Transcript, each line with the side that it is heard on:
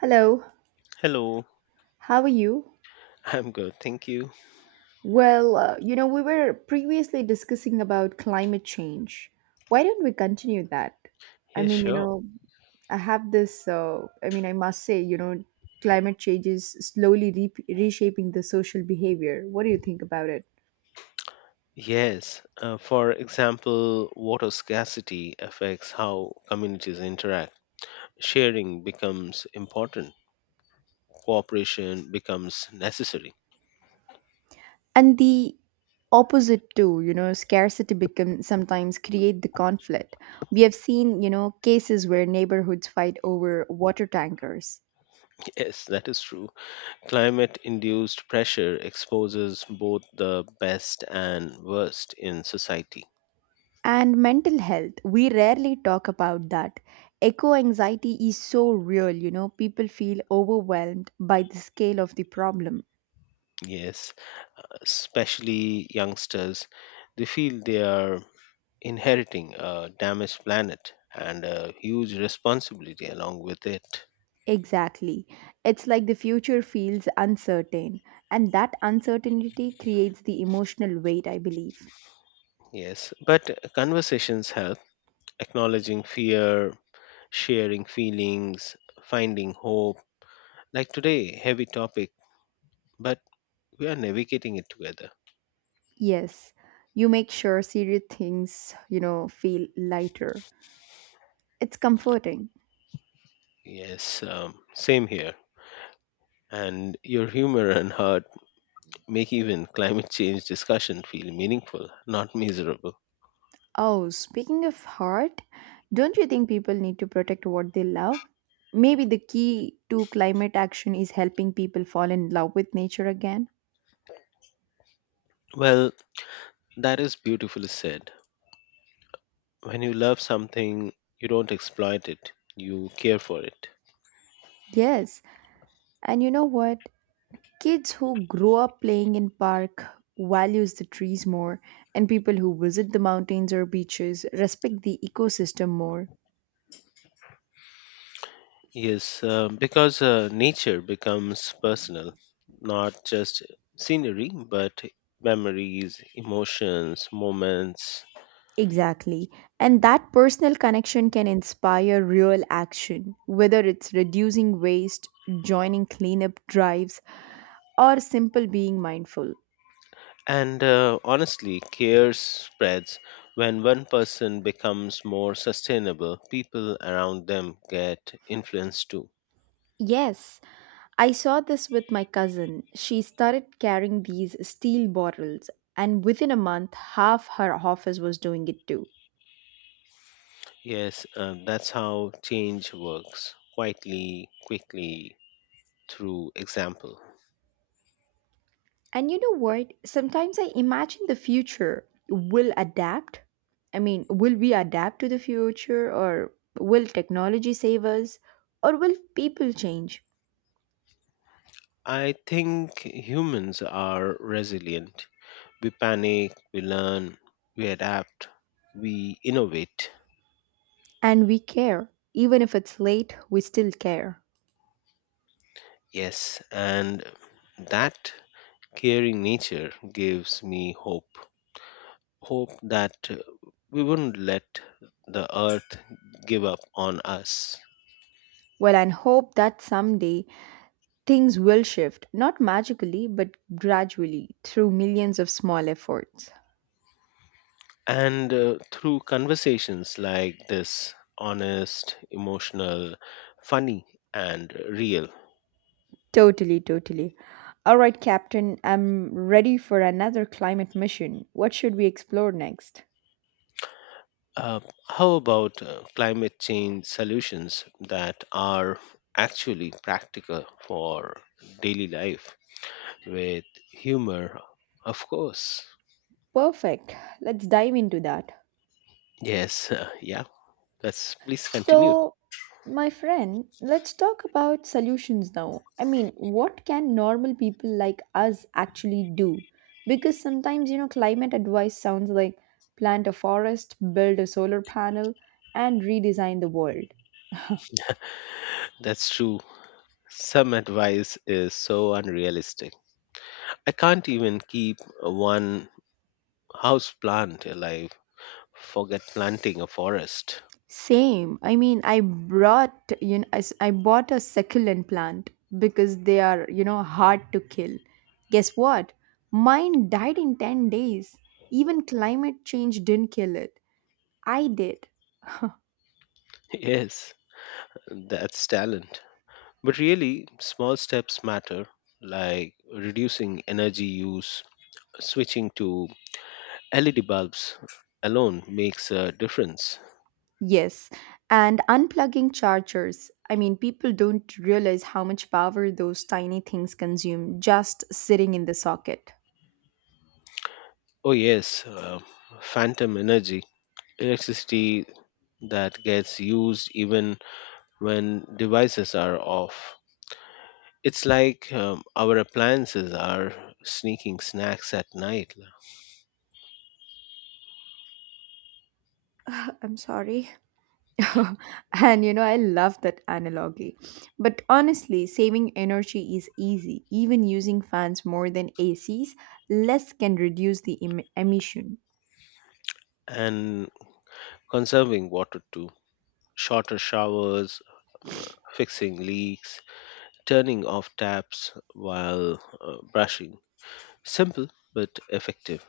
right: Hello,
left: Hello,
right: how are you?
left: I'm good, thank you.
right: Well, we were previously discussing about climate change. Why don't we continue that? I
left: Yeah,
right: mean, you
left: sure.
right: know, I have this, I mean, I must say, climate change is slowly reshaping the social behavior. What do you think about it?
left: Yes, for example, water scarcity affects how communities interact. Sharing becomes important, cooperation becomes necessary.
right: And the opposite too, you know, scarcity become sometimes create the conflict. We have seen, you know, cases where neighborhoods fight over water tankers.
left: Yes, that is true. Climate induced pressure exposes both the best and worst in society.
right: And mental health, we rarely talk about that. Echo anxiety is so real, you know, people feel overwhelmed by the scale of the problem.
left: Yes, especially youngsters, they feel they are inheriting a damaged planet and a huge responsibility along with it.
right: Exactly. It's like the future feels uncertain, and that uncertainty creates the emotional weight, I believe.
left: Yes, but conversations help acknowledging fear, sharing feelings, finding hope. Like today, heavy topic, but we are navigating it together.
right: Yes, you make sure serious things, feel lighter. It's comforting.
left: Yes, same here. And your humor and heart make even climate change discussion feel meaningful, not miserable.
right: Oh, speaking of heart, don't you think people need to protect what they love? Maybe the key to climate action is helping people fall in love with nature again.
left: Well, that is beautifully said. When you love something, you don't exploit it, you care for it.
right: Yes, and you know what? Kids who grow up playing in park values the trees more, and people who visit the mountains or beaches respect the ecosystem more.
left: Yes, because nature becomes personal, not just scenery, but memories, emotions, moments.
right: Exactly. And that personal connection can inspire real action, whether it's reducing waste, joining cleanup drives, or simple being mindful.
left: And Honestly, care spreads. When one person becomes more sustainable, people around them get influenced too.
right: Yes, I saw this with my cousin. She started carrying these steel bottles, and within a month, half her office was doing it too.
left: Yes, that's how change works quietly, quickly, through example.
right: And you know what? Sometimes I imagine the future will adapt. I mean, will we adapt to the future, or will technology save us, or will people change?
left: I think humans are resilient. We panic, we learn, we adapt, we innovate.
right: And we care. Even if it's late, we still care.
left: Yes, and that caring nature gives me hope. Hope that we wouldn't let the earth give up on us.
right: Well, and hope that someday things will shift, not magically, but gradually through millions of small efforts.
left: And Through conversations like this, honest, emotional, funny, and real,
right: Totally, totally. All right, Captain, I'm ready for another climate mission. What should we explore next?
left: Uh, how about climate change solutions that are actually practical for daily life with humor? Of course.
right: Perfect. Let's dive into that.
left: Yes, yeah. That's Please continue.
right: So, my friend, let's talk about solutions now. I mean, what can normal people like us actually do? Because sometimes, you know, climate advice sounds like plant a forest, build a solar panel, and redesign the world.
left: That's true. Some advice is so unrealistic. I can't even keep one house plant alive. Forget planting a forest.
right: Same. I mean, I brought, I bought a succulent plant because they are, you know, hard to kill. Guess what? Mine died in 10 days. Even climate change didn't kill it. I did.
left: Yes, that's talent. But really, small steps matter, like reducing energy use, switching to LED bulbs alone makes a difference.
right: Yes. And unplugging chargers. I mean, people don't realize how much power those tiny things consume just sitting in the socket.
left: Oh, yes, phantom energy, electricity that gets used even when devices are off. It's like our appliances are sneaking snacks at night,
right: I'm sorry. And you know, I love that analogy. But honestly, saving energy is easy. Even using fans more than ACs, less can reduce the emission.
left: and conserving water too. Shorter showers, um, fixing leaks, turning off taps while brushing. Simple but effective.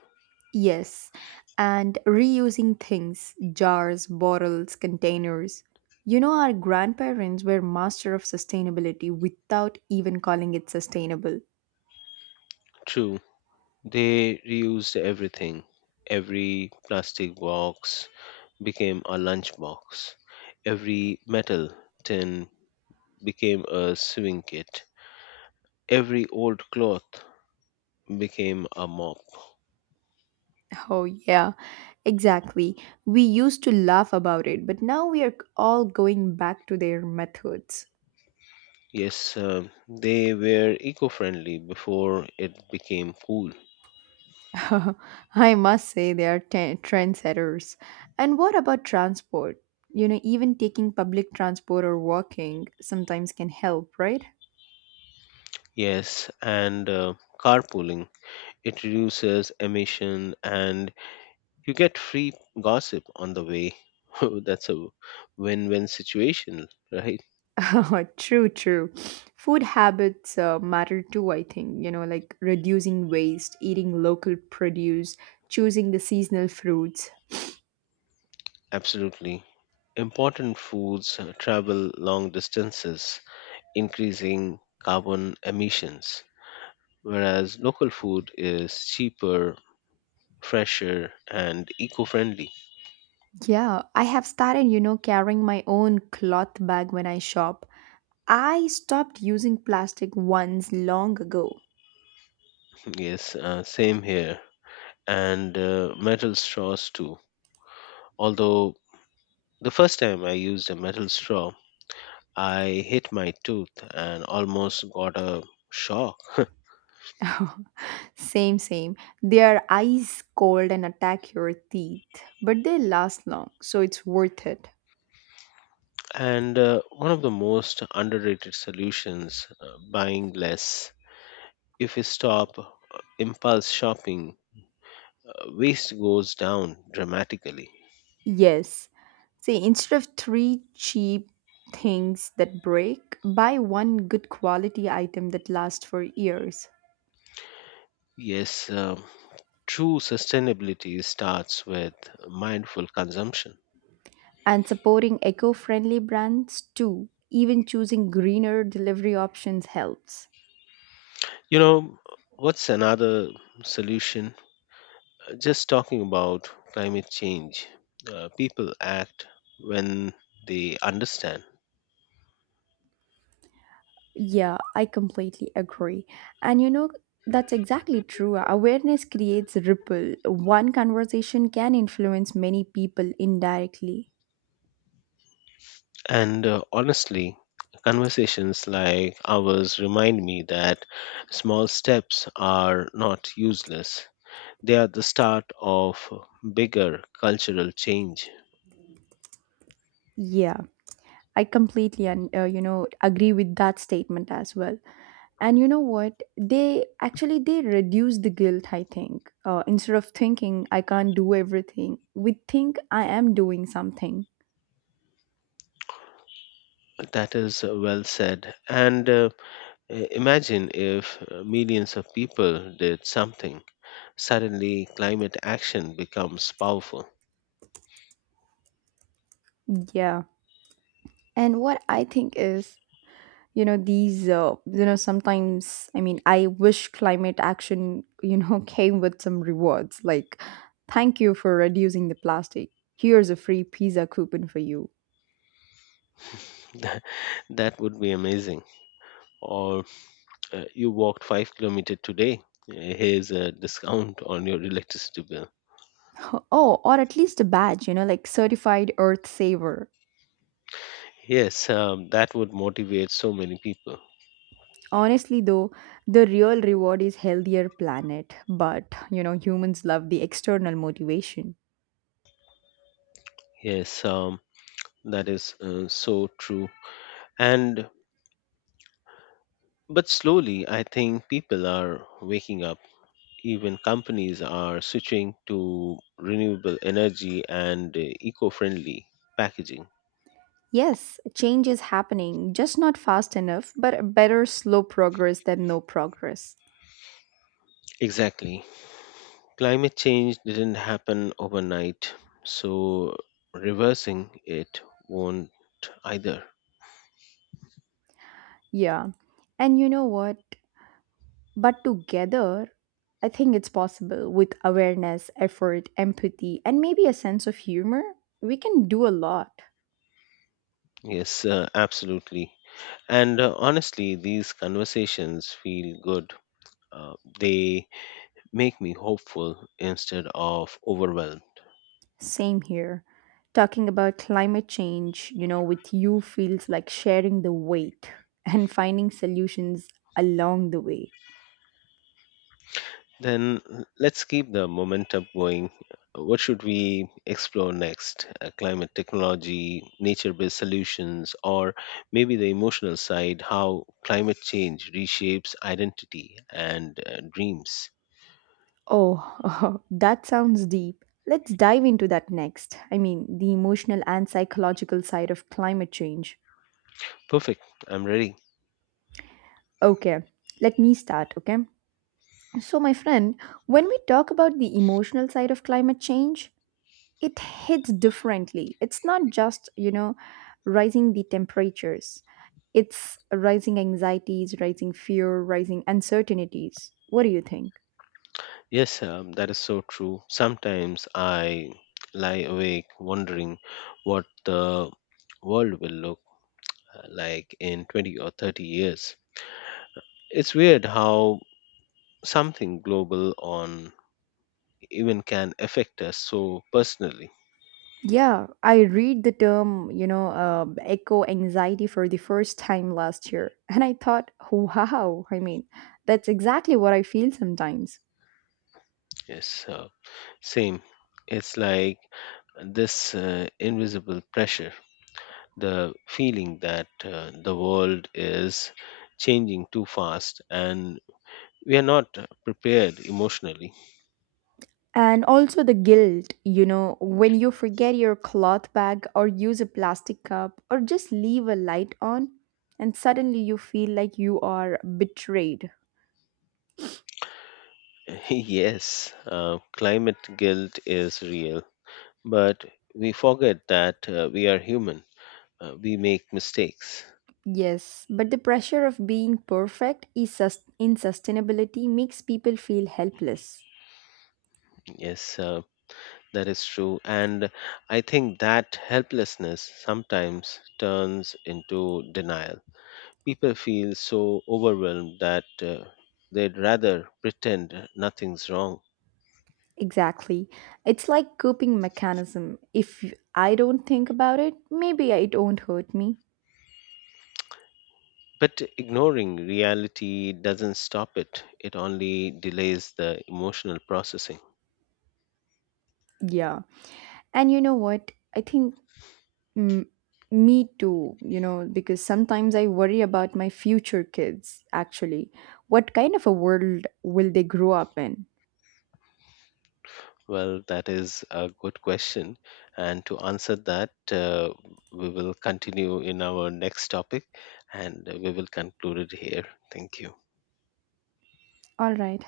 right: Yes, and reusing things, jars, bottles, containers. You know, our grandparents were master of sustainability without even calling it sustainable.
left: True, they reused everything. Every plastic box became a lunchbox. Every metal tin became a sewing kit. Every old cloth became a mop.
right: Oh, yeah, exactly. We used to laugh about it, but now we are all going back to their methods.
left: Yes, they were eco friendly before it became cool.
right: I must say they are trendsetters. And what about transport? You know, even taking public transport or walking sometimes can help, right?
left: Yes, and carpooling. It reduces emission, and you get free gossip on the way. Oh, that's a win win situation, right?
right: True, true. Food habits matter too, I think. You know, like reducing waste, eating local produce, choosing the seasonal fruits.
left: Absolutely. Important foods travel long distances, increasing carbon emissions, whereas local food is cheaper, fresher, and eco friendly.
right: Yeah, I have started, you know, carrying my own cloth bag when I shop. I stopped using plastic once long ago.
left: Yes, same here. And metal straws too. Although the first time I used a metal straw, I hit my tooth and almost got a shock.
right: Same, same. They are ice cold and attack your teeth, but they last long, so it's worth it.
left: And one of the most underrated solutions, buying less. If we stop impulse shopping, waste goes down dramatically.
right: Yes. See, instead of three cheap things that break, buy one good quality item that lasts for years.
left: Yes, true sustainability starts with mindful consumption.
right: And supporting eco friendly brands too. Even choosing greener delivery options helps.
left: You know, what's another solution? Just talking about climate change. People act when they understand.
right: Yeah, I completely agree. And you know, that's exactly true. Awareness creates ripple. One conversation can influence many people indirectly.
left: And honestly, conversations like ours remind me that small steps are not useless. They are the start of bigger cultural change.
right: Yeah, I completely and you know agree with that statement as well. And you know what? They reduce the guilt. I think instead of thinking I can't do everything, we think I am doing something.
left: That is well said. And imagine if millions of people did something. Suddenly, climate action becomes powerful.
right: Yeah. And what I think is you know these sometimes I wish climate action you know came with some rewards like thank you for reducing the plastic, here's a free pizza coupon for you.
left: that that would be amazing. Or you walked 5 kilometers today. Here's a discount on your electricity bill.
right: Oh, or at least a badge, you know, like certified earth saver.
left: Yes, that would motivate so many people.
right: Honestly though, the real reward is healthier planet, but you know humans love the external motivation.
left: Yes, that is so true. And but slowly, I think people are waking up. Even companies are switching to renewable energy and eco-friendly packaging.
right: Yes, change is happening, just not fast enough, but better slow progress than no progress.
left: Exactly. Climate change didn't happen overnight, so reversing it won't either.
right: Yeah. And you know what? But together, I think it's possible. With awareness, effort, empathy, and maybe a sense of humor, we can do a lot.
left: Yes, absolutely. And honestly, these conversations feel good. They make me hopeful instead of overwhelmed.
right: Same here. Talking about climate change, you know, with you feels like sharing the weight and finding solutions along the way.
left: Then let's keep the momentum going. What should we explore next? Climate technology, nature based solutions, or maybe the emotional side, how climate change reshapes identity and dreams.
right: Oh, that sounds deep. Let's dive into that next. I mean, the emotional and psychological side of climate change.
left: Perfect, I'm ready.
right: Okay, let me start, okay? So, my friend, when we talk about the emotional side of climate change, it hits differently. It's not just, you know, rising the temperatures, it's rising anxieties, rising fear, rising uncertainties. What do you think?
left: Yes, that is so true. Sometimes I lie awake wondering what the world will look like in 20 or 30 years. It's weird how something global on even can affect us so personally.
right: Yeah, I read the term, you know, eco anxiety for the first time last year. And I thought, wow, I mean, that's exactly what I feel sometimes.
left: Yes, same. It's like this invisible pressure, the feeling that the world is changing too fast and we are not prepared emotionally.
right: And also the guilt, you know, when you forget your cloth bag or use a plastic cup or just leave a light on, and suddenly you feel like you are betrayed.
left: Yes, climate guilt is real, but we forget that we are human, we make mistakes.
right: Yes, but the pressure of being perfect is in sustainability makes people feel helpless.
left: Yes, that is true. And I think that helplessness sometimes turns into denial. People feel so overwhelmed that they'd rather pretend nothing's wrong.
right: Exactly. It's like coping mechanism. If I don't think about it, maybe it won't hurt me.
left: But ignoring reality doesn't stop it, it only delays the emotional processing.
right: Yeah. And you know what? I think Mm, me too, you know, because sometimes I worry about my future kids, actually. What kind of a world will they grow up in?
left: Well, that is a good question. And to answer that, we will continue in our next topic and we will conclude it here. Thank you.
right: All right.